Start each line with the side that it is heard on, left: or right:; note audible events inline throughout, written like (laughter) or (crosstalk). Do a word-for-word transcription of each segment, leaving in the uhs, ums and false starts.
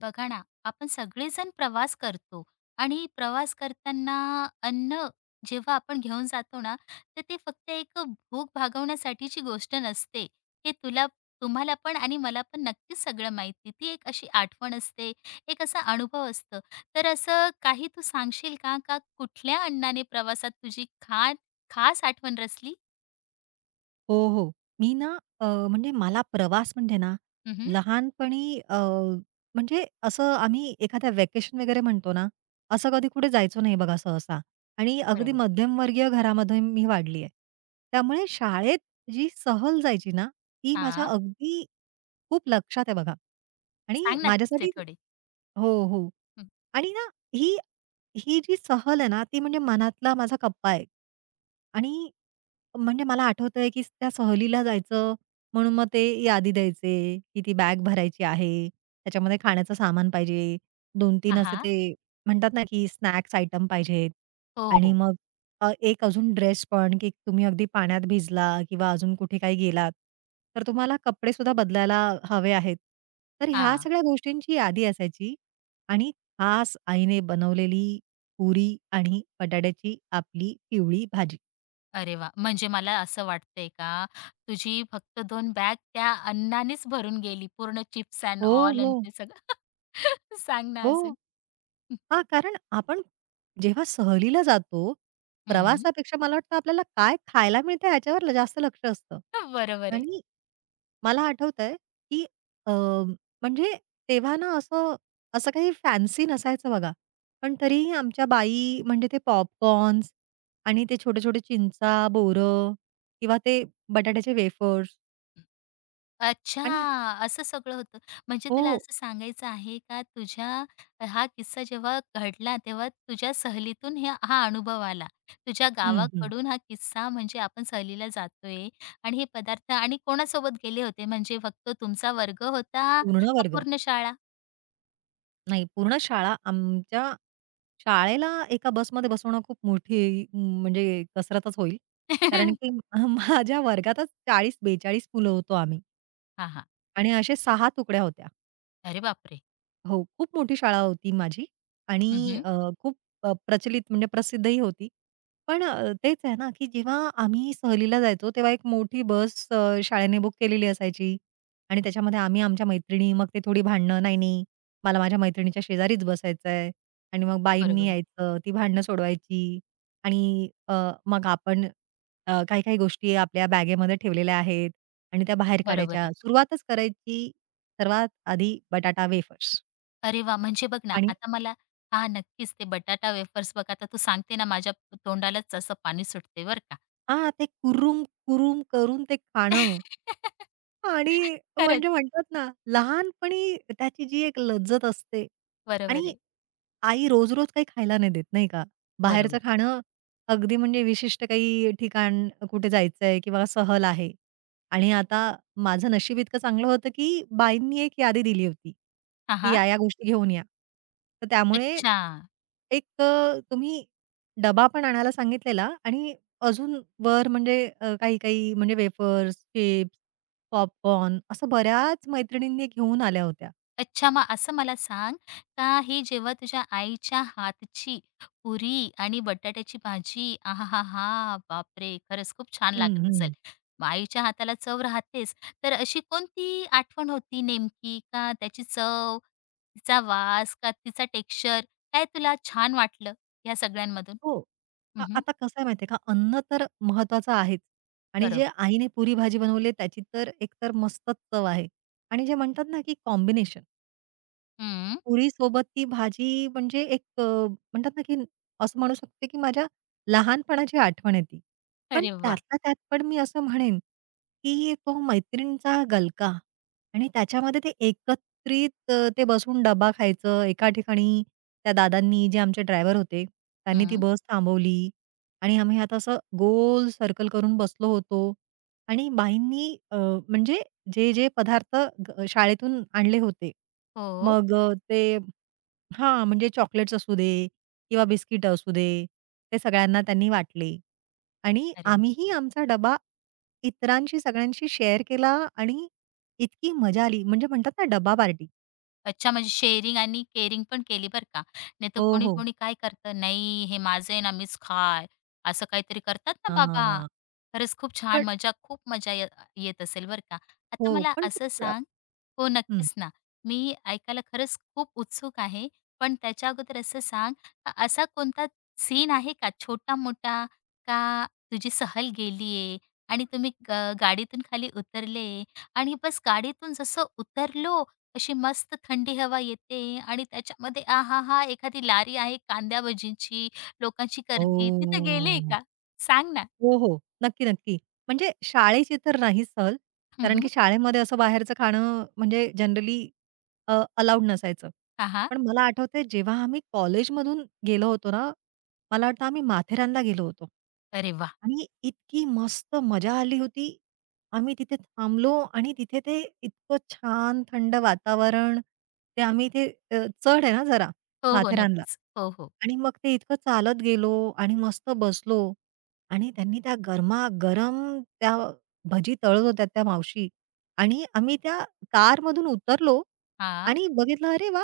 left: बघा ना. आपण सगळेजण प्रवास करतो आणि प्रवास करताना अन्न जेव्हा आपण घेऊन जातो ना, तर ते फक्त एक भूक भागवण्यासाठीची गोष्ट नसते. हे तुला तुम्हाला पण आणि मला पण नक्कीच सगळं माहिती. ती एक अशी आठवण असते, एक असा अनुभव असतो. तर असं काही तू सांगशील का, का कुठल्या अन्नाने प्रवासात तुझी खा खास आठवण रचली?
right: हो, हो. मी ना अ, म्हणजे मला प्रवास म्हणजे ना
left: उम्हम.
right: लहानपणी अ, म्हणजे असं आम्ही एखाद्या व्हॅकेशन वगैरे म्हणतो ना, असं कधी कुठे जायचो नाही बघा सहसा आणि अगदी
left: बरोबर.
right: मध्यमवर्गीय घरामध्ये मी वाढली आहे. त्यामुळे शाळेत जी सहल जायची ना, ती माझ्या
left: हा,
right: अगदी खूप लक्षात आहे बघा आणि
left: सांग नक्कीच ते
right: माझ्यासाठी
left: थोडे.
right: हो, हो.
left: हं.
right: आणि ना ही ही जी सहल आहे ना, ती म्हणजे मनातला माझा कप्पा आहे. आणि म्हणजे मला आठवतंय, की त्या सहलीला जायचं म्हणून मग ते यादी द्यायचे, की ती बॅग भरायची आहे. त्याच्यामध्ये खाण्याचं सामान पाहिजे.
left: हा,
right: दोन-तीन असे
left: हा.
right: ते म्हणतात ना, की स्नॅक्स आयटम पाहिजेत.
left: हो,
right: आणि
left: हो.
right: मग अ, एक अजून ड्रेस पण, की तुम्ही अगदी पाण्यात भिजला किंवा अजून कुठे काही गेलात, तर तुम्हाला कपडेसुद्धा बदलायला हवे आहेत. तर
left: हा.
right: ह्या सगळ्या गोष्टींची यादी असायची आणि खास आईने बनवलेली पुरी आणि बटाट्याची आपली पिवळी भाजी.
left: अरे वा, म्हणजे मला असं वाटतंय का, तुझी फक्त दोन बॅग त्या अन्नानेच भरून गेली. पूर्ण चिप्स एंड
right: हो,
left: ऑल आणि
right: हो.
left: ते सगळं. (laughs) सांग ना
right: हो.
left: अजून?
right: हां, कारण आपण जेव्हा सहलीला जातो,
left: हं,
right: प्रवासापेक्षा मला वाटतं आपल्याला काय खायला मिळतं याच्यावर ल- जास्त लक्ष असतं.
left: बरोबर आहे.
right: आणि मला आठवतंय, की अ, म्हणजे तेव्हा ना असं असं काही फॅन्सी नसायचं बघा. पण तरीही आमच्या बाई म्हणजे ते पॉपकॉर्न्स आणि ते छोटे-छोटे चिंचा, बोरं किंवा ते बटाट्याचे वेफर्स
left: अच्छा,
right: आणि
left: असं सगळं होतं. म्हणजे तुला
right: हो.
left: असं सांगायचं आहे का, तुझ्या हा किस्सा जेव्हा घडला, तेव्हा तुझ्या सहलीतून हे हा अनुभव आला. तुझ्या
right: हं, हं.
left: गावाकडून हा किस्सा, म्हणजे आपण सहलीला जातोय आणि हे पदार्थ. आणि कोणासोबत गेले होते? म्हणजे फक्त तुमचा वर्ग होता
right: पूर्ण
left: का
right: वर्ग.
left: पूर्ण शाळा?
right: नाही, पूर्ण शाळा आमच्या शाळेला एका बसमध्ये बसवणं खूप मोठी म, म्हणजे कसरतच होईल. कारण की
left: (laughs)
right: (laughs) माझ्या वर्गातच चाळीस-बेचाळीस मुलं होतो आम्ही
left: हां, हां.
right: आणि असे सहा तुकड्या होत्या.
left: अरे बापरे!
right: हो, खूप मोठी शाळा होती माझी आणि
left: हं, हं.
right: अ, खूप अ, प्रचलित म्हणजे प्रसिद्धही होती. पण अ, तेच आहे ना, की जेव्हा आम्ही सहलीला जायचो, तेव्हा एक मोठी बस अ, शाळेने बुक केलेली असायची आणि त्याच्यामध्ये आम्ही आमच्या मैत्रिणी, मग ते थोडी भांडणं, "नाही, नाही, मला माझ्या मैत्रिणीच्या शेजारीच बसायचं आहे." आणि मग
left: बरोबर
right: बाईंनी
left: आहे,
right: यायचं, ती भांडणं सोडवायची आणि अ, मग आपण अ, काही-काही गोष्टी आपल्या बॅगेमध्ये ठेवलेल्या आहेत आणि त्या बाहेर
left: बरोबर
right: काढायच्या.
left: आहे.
right: सुरुवातच करायची सर्वात आधी बटाटा वेफर्स.
left: अरे वा, म्हणजे बघ ना,
right: आणि
left: आता मला हां, नक्कीच ते बटाटा वेफर्स बघ, आता तू सांगते ना, माझ्या तोंडालाच असं पाणी सुटते बरं का.
right: हां, ते कुरुम, कुरुम करून ते खाणं,
left: (laughs)
right: आणि
left: खरंच.
right: म्हणजे म्हणतात ना, लहानपणी त्याची जी एक लज्जत असते
left: बरोबर
right: आणि
left: आहे.
right: आई रोज-रोज काही खायला नाही देत, नाही का? बाहेरचं
left: बरोबर.
right: खाणं अगदी म्हणजे विशिष्ट काही ठिकाण, कुठे जायचंय किंवा सहल आहे. आणि आता माझं नशीब इतकं चांगलं होतं, की बाईंनी एक यादी दिली होती,
left: हां,
right: की
left: हां.
right: या-या गोष्टी घेऊन या. तर त्यामुळे
left: अच्छा.
right: एक अ, तुम्ही डबा पण आणायला सांगितलेला आणि अजून वर म्हणजे अ, काही-काही म्हणजे वेफर्स, चिप्स पॉपकॉर्न असं बऱ्याच मैत्रिणींनी घेऊन आल्या होत्या.
left: अच्छा, मग असं मला सांग, का हे जेव्हा तुझ्या आईच्या हातची पुरी आणि बटाट्याची भाजी, आहा हा, हा, बापरे! खरंच खूप छान
right: हं,
left: लागत असेल.
right: हं.
left: मग आईच्या हाताला चव राहतेच, तर अशी कोणती आठवण होती नेमकी? का त्याची चव, तिचा वास का तिचा टेक्स्चर, काय तुला छान वाटलं या सगळ्यांमधून?
right: हो. आ
left: हं,
right: आता कसं आहे माहिती आहे का, अन्न तर महत्वाचं आहेच आणि जे
left: बरोबर.
right: आईने पुरी भाजी बनवली आहे त्याची तर एकतर मस्तच चव आहे आणि जे म्हणतात ना, की कॉम्बिनेशन.
left: हं.
right: पुरीसोबत ती भाजी म्हणजे एक अ, म्हणतात ना, की असं म्हणू शकते, की माझ्या लहानपणाची आठवण येते. पण
left: अरे वाह!
right: त्यातल्या त्यात पण मी असं म्हणेन, की तो मैत्रिणीचा गलका आणि त्याच्यामध्ये ते एकत्रित अ, ते बसून डबा खायचं. एका ठिकाणी त्या दादांनी जे आमचे ड्रायव्हर होते, त्यांनी ती
left: हं.
right: बस थांबवली आणि आम्ही आता असं गोल सर्कल करून बसलो होतो आणि बाईंनी अ, म्हणजे जे, जे पदार्थ ग शाळेतून आणले होते.
left: हो.
right: मग अ, ते हां, म्हणजे चॉकलेट्स असू दे किंवा बिस्किटं असू दे, ते सगळ्यांना त्यांनी वाटले. आणि
left: अरे.
right: आम्हीही आमचा डबा इतरांशी सगळ्यांशी शेअर केला आणि इतकी मजा आली. म्हणजे म्हणतात ना डबा पार्टी.
left: अच्छा, म्हणजे शेअरिंग आणि केअरिंग पण केली बरं का. नाहीतर
right: हो, हो.
left: कोणी-कोणी काय करतं, "नाही, हे माझं आहे ना, मीच खाय." असं काहीतरी करतात ना बाबा.
right: हां.
left: खरंच खूप छान
right: पण
left: मजा, खूप मजा ये येत असेल बरं का. आता
right: हो,
left: मला
right: पण ते
left: असं
right: प्र
left: सांग. हो,
right: हं.
left: नक्कीच ना. मी ऐकायला खरंच खूप उत्सुक आहे. पण त्याच्या अगोदर असं सांग, अ, असा कोणता सीन आहे का छोटा-मोठा, का तुझी सहल गेली आणि तुम्ही ग गाडीतून खाली उतरले आणि बस गाडीतून जसं उतरलो, अशी मस्त थंडी हवा येते आणि त्याच्यामध्ये आहाहा! एखादी लारी आहे कांद्या भजीची, लोकांची गर्दी. तिथे गेले
right: ओह!
left: का? सांग ना?
right: हो, हो. नक्की, नक्की. म्हणजे शाळेची तर नाही सहल,
left: हं,
right: कारण
left: हं.
right: की शाळेमध्ये असं बाहेरचं खाणं म्हणजे जनरली अ, अलाउड नसायचं.
left: हां, हां.
right: पण मला आठवतंय जेव्हा आम्ही कॉलेजमधून गेलो होतो ना, मला वाटतं आम्ही माथेरानला गेलो होतो.
left: अरे वाह!
right: आणि इतकी मस्त मजा आली होती. आम्ही तिथे थांबलो आणि तिथे ते इतकं छान थंड वातावरण. ते आम्ही ते अ, चढ आहे ना जरा
left: हो, हो.
right: माथेरानला
left: नक्कीच. हो, हो.
right: आणि मग ते इतकं चालत गेलो आणि मस्त बसलो. आणि त्यांनी त्या गरमा गरम, त्या भजी तळत होत्या त्या मावशी आणि आम्ही त्या कारमधून उतरलो
left: हां.
right: आणि बघितलं, अरे वा,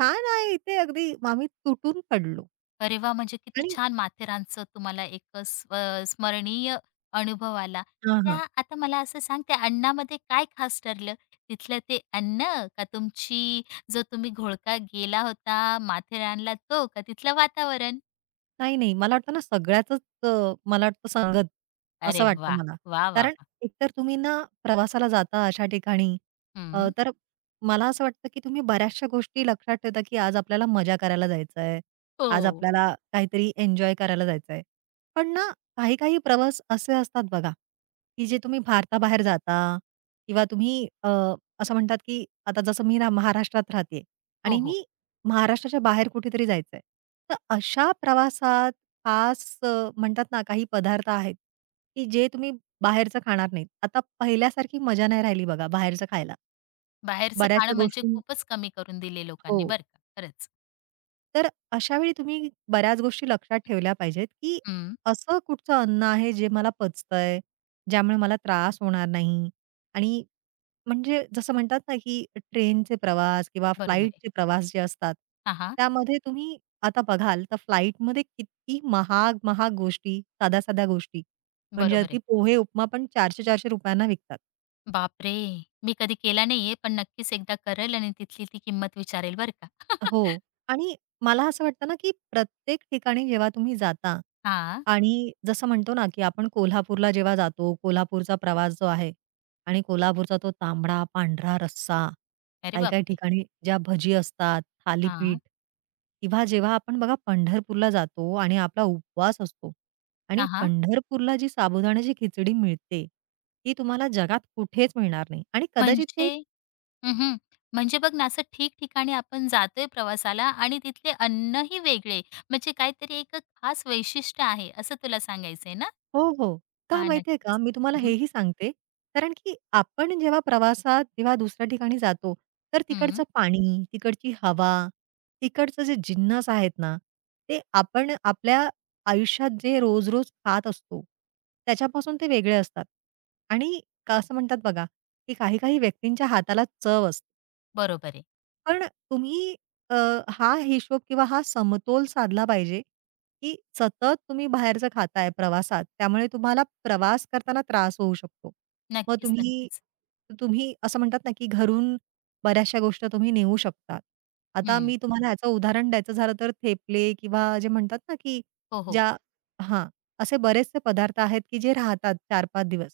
right: छान आहे इथे अगदी. मग आम्ही तुटून पडलो.
left: अरे वाह! म्हणजे किती
right: आणि
left: छान माथेरानचं तुम्हाला एक स्व स्मरणीय अनुभव आला.
right: हां,
left: त्या
right: हां.
left: आता मला असं सांग, त्या अन्नामध्ये काय खास ठरलं? तिथलं ते अन्न का तुमची, जो तुम्ही घोळका गेला होता माथेरानला तो, का तिथलं वातावरण?
right: नाही, नाही. मला वाटतं ना सगळ्याचच अ, मला वाटतं संगत असं
left: अरे
right: वाटतं
left: वाह!
right: मला.
left: वाह,
right: कारण
left: वाह!
right: एकतर तुम्ही ना प्रवासाला जाता अशा ठिकाणी अ,
left: हं.
right: तर मला असं वाटतं की तुम्ही बऱ्याचशा गोष्टी लक्षात ठेवता की आज आपल्याला मजा करायला जायचं आहे. आज
left: हो.
right: आपल्याला काहीतरी एन्जॉय करायला जायचं आहे. पण ना काही-काही प्रवास असे असतात बघा, की जे तुम्ही भारताबाहेर जाता किंवा तुम्ही अ, असं म्हणतात की आता जसं मी ना महाराष्ट्रात राहते
left: हो,
right: आणि
left: हो.
right: मी महाराष्ट्राच्या बाहेर कुठेतरी जायचंय. तर अशा प्रवासात खास अ, म्हणतात ना काही पदार्थ आहेत, की जे तुम्ही बाहेरचं खाणार नाहीत. आता पहिल्यासारखी मजा नाही राहिली बघा बाहेरचं खायला.
left: बाहेरचं खाणं
right: बऱ्याचशा
left: म्हणजे
right: गोष्टी
left: खूपच कमी करून दिले
right: हो.
left: लोकांनी बरं का, खरंच.
right: तर अशा वेळी तुम्ही बऱ्याच गोष्टी लक्षात ठेवल्या पाहिजेत, की
left: हं.
right: असं कुठचं अन्न आहे जे मला पचतंय, ज्यामुळे मला त्रास होणार नाही आणि म्हणजे जसं म्हणतात ना, की ट्रेनचे प्रवास किंवा
left: बरोबर आहे.
right: फ्लाइटचे प्रवास जे असतात,
left: हां, हां.
right: त्यामध्ये तुम्ही आता बघाल तर फ्लाइटमध्ये किती महाग-महाग गोष्टी, साध्या-साध्या गोष्टी म्हणजे
left: बरोबर
right: अगदी
left: आहे.
right: पोहे, उपमा पण ₹चारशे-चारशे रुपये ना विकतात.
left: बापरे! मी कधी केला नाहीये, पण नक्कीच एकदा करेल आणि तिथली ती किंमत विचारेल बरं का. (laughs)
right: हो. आणि मला असं वाटतं ना, की प्रत्येक ठिकाणी जेव्हा तुम्ही जाता
left: हां.
right: आणि जसं म्हणतो ना, की आपण कोल्हापूरला जेव्हा जातो, कोल्हापूरचा प्रवास जो आहे आणि कोल्हापूरचा तो तांबडा, पांढरा रस्सा,
left: अरे
right: काही-काही
left: बापरे!
right: ठिकाणी ज्या भजी असतात, थालीपीठ
left: हां.
right: किंवा जेव्हा आपण बघा पंढरपूरला जातो आणि आपला उपवास असतो आणि
left: हां, हां.
right: पंढरपूरला जी साबुदाण्याची खिचडी मिळते, ती तुम्हाला जगात कुठेच मिळणार नाही आणि कदाचित ते
left: म्हणजे हं, हं. म्हणजे बघ ना, असं ठिकठिकाणी आपण जातोय प्रवासाला आणि तिथले अन्नही वेगळे, म्हणजे काहीतरी एक खास वैशिष्ट्य आहे, असं तुला सांगायचंय ना?
right: हो, हो. का
left: हां,
right: माहिती आहे का?
left: नक्कीच.
right: मी तुम्हाला
left: हं, हं.
right: हेही सांगते, कारण की आपण जेव्हा प्रवासात जेव्हा दुसऱ्या ठिकाणी जातो, तर तिकडचं पाणी, तिकडची हवा, तिकडचं जे जिन्नस आहेत ना, ते आपण आपल्या आयुष्यात जे रोज-रोज खात असतो, त्याच्यापासून ते वेगळे असतात. आणि का असं म्हणतात बघा, की काही-काही व्यक्तींच्या हाताला चव असते.
left: बरोबर आहे.
right: पण तुम्ही अ, हा हिशोब किंवा हा समतोल साधला पाहिजे, की सतत तुम्ही बाहेरचं खाताय प्रवासात, त्यामुळे तुम्हाला प्रवास करताना त्रास होऊ शकतो. मग
left: नक्कीच,
right: तुम्ही
left: नक्कीच.
right: नक्कीच. तुम्ही असं म्हणतात ना, की घरून बऱ्याचशा गोष्टी तुम्ही नेऊ शकता. आता
left: हं.
right: मी तुम्हाला ह्याचं उदाहरण द्यायचं झालं तर थेपले किंवा जे म्हणतात ना, की
left: हो, हो.
right: ज्या हां, असे बरेचसे पदार्थ आहेत, की जे राहतात चार-पाच दिवस.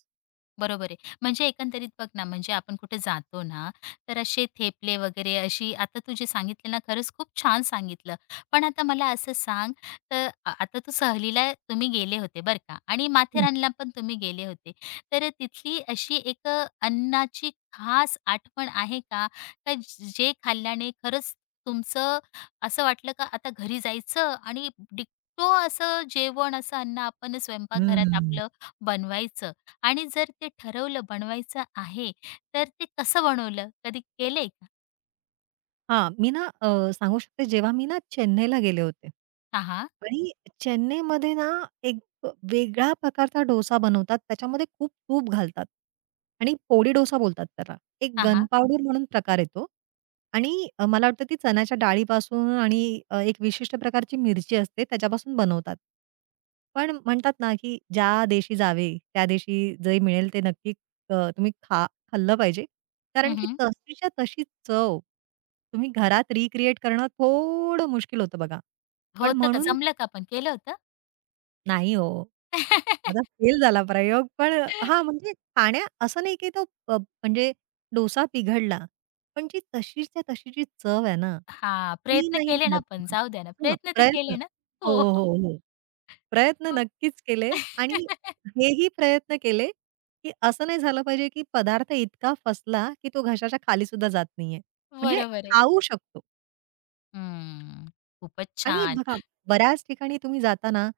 left: बरोबर आहे. म्हणजे एकंदरीत बघ ना, म्हणजे आपण कुठे जातो ना, तर असे थेपले वगैरे अशी आता तू जे सांगितलं ना, खरंच खूप छान सांगितलं. पण आता मला असं सांग, तर आ आता तू सहलीला तुम्ही गेले होते बरं का, आणि
right: हं,
left: माथेरानला पण तुम्ही गेले होते. तर तिथली अशी एक अन्नाची खास आठवण आहे का? का ज- जे खाल्ल्याने खरंच तुमचं असं वाटलं का आता घरी जायचं आणि डिट्टो असं जेवण, असं अन्न आपण स्वयंपाकघरात आपलं बनवायचं? आणि जर ते ठरवलं बनवायचं आहे, तर ते कसं बनवलं? कधी केलंय का?
right: हां, मी ना अ, सांगू शकते जेव्हा मी ना चेन्नईला गेले होते
left: हां, हां.
right: आणि चेन्नईमध्ये ना एक वेगळ्या प्रकारचा डोसा बनवतात. त्याच्यामध्ये खूप तूप घालतात आणि पोडी डोसा बोलतात त्याला. एक
left: हां,
right: गन
left: हां.
right: पावडर म्हणून प्रकार येतो आणि अ, मला वाटतं ती चण्याच्या डाळीपासून आणि अ, एक विशिष्ट प्रकारची मिरची असते त्याच्यापासून बनवतात. पण म्हणतात ना, की ज्या देशी जावे त्या देशी जे मिळेल ते नक्की अ, तुम्ही खा खाल्लं पाहिजे. कारण
left: हं,
right: की
left: हं.
right: तशीच्या तशी चव तुम्ही घरात रिक्रिएट करणं थोडं मुश्किल होतं बघा. पण
left: होतं का?
right: म्हणून
left: जमलं का पण? केलं होतं?
right: नाही हो. माझा
left: (laughs)
right: फेल झाला प्रयोग पण हां, म्हणजे खाण्या असं नाही की तो अ, म्हणजे डोसा पिघडला. पण जी तशीच्या तशी जी चव आहे ना,
left: हां,
right: ती
left: प्रयत्न
right: नाही
left: केले ना
right: मिळत
left: पण
right: तुम्हाला.
left: जाऊ द्या ना.
right: हां,
left: प्रयत्न तर
right: प्रयत्न.
left: केले ना?
right: हो,
left: हो.
right: हो, हो. प्रयत्न नक्कीच केले आणि
left: (laughs)
right: हेही प्रयत्न केले, की असं नाही झालं पाहिजे, की पदार्थ इतका फसला, की तो घशाच्या खाली सुद्धा जात नाहीये. म्हणजे
left: बरोबर आहे.
right: खाऊ शकतो
left: हं. खूपच
right: आणि
left: छान.
right: बघा बऱ्याच ठिकाणी तुम्ही जाता ना,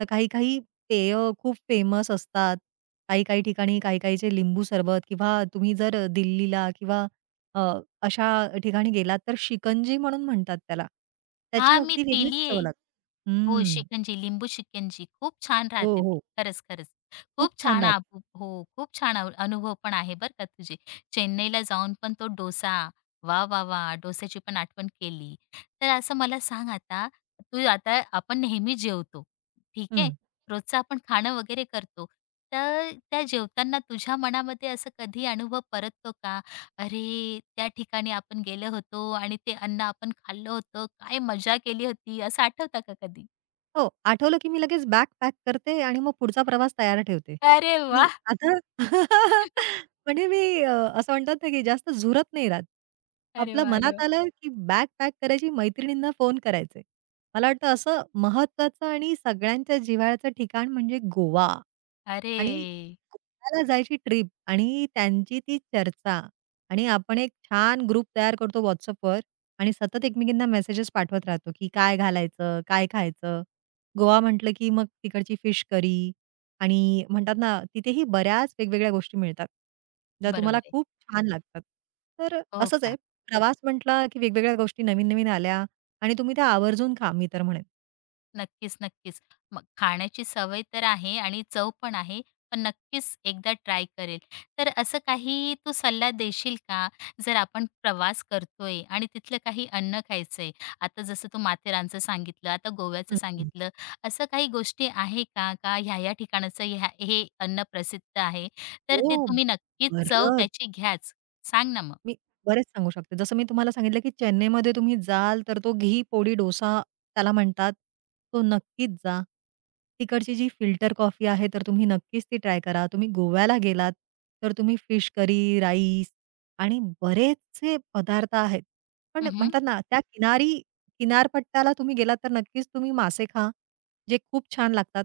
right: तर काही-काही पेय खूप फेमस असतात. काही-काही ठिकाणी काही-काहीचे लिंबू सरबत किंवा तुम्ही जर दिल्लीला किंवा अ, अशा ठिकाणी गेलात तर शिकंजी म्हणून म्हणतात त्याला. त्याची
left: हां, मी
right: अगदी वेगळीच
left: पिलीये.
right: चव लागते.
left: हो,
right: हं.
left: शिकंजी, लिंबू शिकंजी खूप छान
right: हो,
left: राहते ती.
right: हो.
left: खरंच, खरंच.
right: खूप
left: खूप
right: छान
left: छान
right: राहते.
left: आपू हो, खूप छान अ अनुभव पण आहे बरं का तुझे. चेन्नईला जाऊन पण तो डोसा. वा, वा, वाह! डोस्याची पण आठवण केली. तर असं मला सांग आता, तू आता आपण नेहमी जेवतो, ठीक आहे?
right: हं.
left: रोजचं आपण खाणं वगैरे करतो. तर त्या जेवताना तुझ्या मनामध्ये असं कधी अनुभव परततो का? अरे, त्या ठिकाणी आपण गेलो होतो आणि ते अन्न आपण खाल्लं होतं. काय मजा केली होती, असं आठवतं का कधी?
right: हो, आठवलं की मी लगेच बॅग पॅक करते आणि मग पुढचा प्रवास तयार ठेवते,
left: अरे
right: की
left: वाह!
right: आता (laughs) म्हणजे मी अ, असं म्हणतात ना, की जास्त झुरत नाही राहत.
left: अरे
right: आपलं
left: वाह! अरे
right: मनात
left: वाह!
right: आलं की बॅग पॅक करायची, मैत्रिणींना फोन करायचे. मला वाटतं असं महत्वाचं आणि सगळ्यांच्या जिव्हाळ्याचं ठिकाण म्हणजे गोवा. आणि
left: अरे!
right: कोकणाला जायची ट्रिप आणि त्यांची ती चर्चा आणि आपण एक छान ग्रुप तयार करतो WhatsAppवर आणि सतत एकमेकींना मेसेजेस पाठवत राहतो, की काय घालायचं, काय खायचं. गोवा म्हटलं, की मग तिकडची फिश करी आणि म्हणतात ना, तिथेही बऱ्याच वेगवेगळ्या गोष्टी मिळतात, ज्या
left: बरोबर
right: तुम्हाला
left: आहे.
right: खूप छान लागतात. तर
left: हो
right: असंच आहे,
left: का?
right: प्रवास म्हटला, की वेगवेगळ्या गोष्टी नवीन-नवीन आल्या आणि तुम्ही त्या आवर्जून खा, मी तर म्हणेन.
left: नक्कीच, नक्कीच. मग खाण्याची सवय तर आहे आणि चव पण आहे. पण नक्कीच एकदा ट्राय करेल. तर असं काही तू सल्ला देशील का? जर आपण प्रवास करतोय आणि तिथलं काही अन्न खायचंय. आता जसं तू माथेरानचं सांगितलं, आता गोव्याचं
right: हं, हं.
left: सांगितलं. असं काही गोष्टी आहे का? का ह्या-ह्या ठिकाणाचं ह्या हे अन्न प्रसिद्ध आहे, तर
right: हो,
left: ते तुम्ही नक्कीच चव
right: बरंच.
left: त्याची घ्याच. सांग ना मग?
right: मी बरेच सांगू शकते. जसं मी तुम्हाला सांगितलं, की चेन्नईमध्ये तुम्ही जाल, तर तो घी पोडी डोसा त्याला म्हणतात. तो नक्कीच जा. तिकडची जी फिल्टर कॉफी आहे, तर तुम्ही नक्कीच ती ट्राय करा. तुम्ही गोव्याला गेलात, तर तुम्ही फिश करी, राईस आणि बरेचसे पदार्थ आहेत. पण
left: हं, हं.
right: म्हणतात ना, त्या किनारी किनारपट्ट्याला तुम्ही गेलात, तर नक्कीच तुम्ही मासे खा, जे खूप छान लागतात.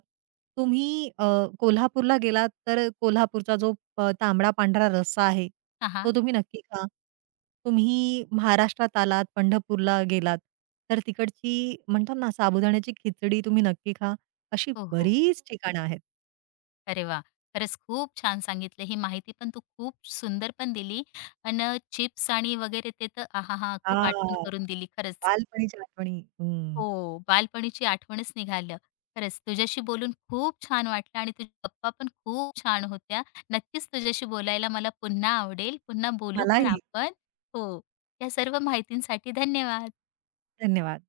right: तुम्ही अ, कोल्हापूरला गेलात, तर कोल्हापूरचा जो प तांबडा-पांढरा रस्सा आहे
left: हां,
right: तो
left: हां.
right: तुम्ही नक्की खा. तुम्ही महाराष्ट्रात आलात, पंढरपूरला गेलात, तर तिकडची म्हणतात ना साबुदाण्याची खिचडी तुम्ही नक्की खा. अशी
left: हो, हो.
right: बरीच ठिकाणं आहेत.
left: अरे वाह! खरंच खूप छान सांगितलं. ही माहिती पण तू खूप सुंदर पण दिली. अन् चिप्स आणि वगैरे ते तर आहाहा! खूप आठवण करून
right: हां,
left: दिली खरंच.
right: बालपणीच्या आठवणी. हं.
left: हो, बालपणीची आठवणच निघालं. खरंच तुझ्याशी बोलून खूप छान वाटलं आणि तुझ्या गप्पा पण खूप छान होत्या. नक्कीच तुझ्याशी बोलायला मला पुन्हा आवडेल. पुन्हा बोलू पण
right: मलाही.
left: आपण. हो. या सर्व माहितींसाठी धन्यवाद.
right: धन्यवाद.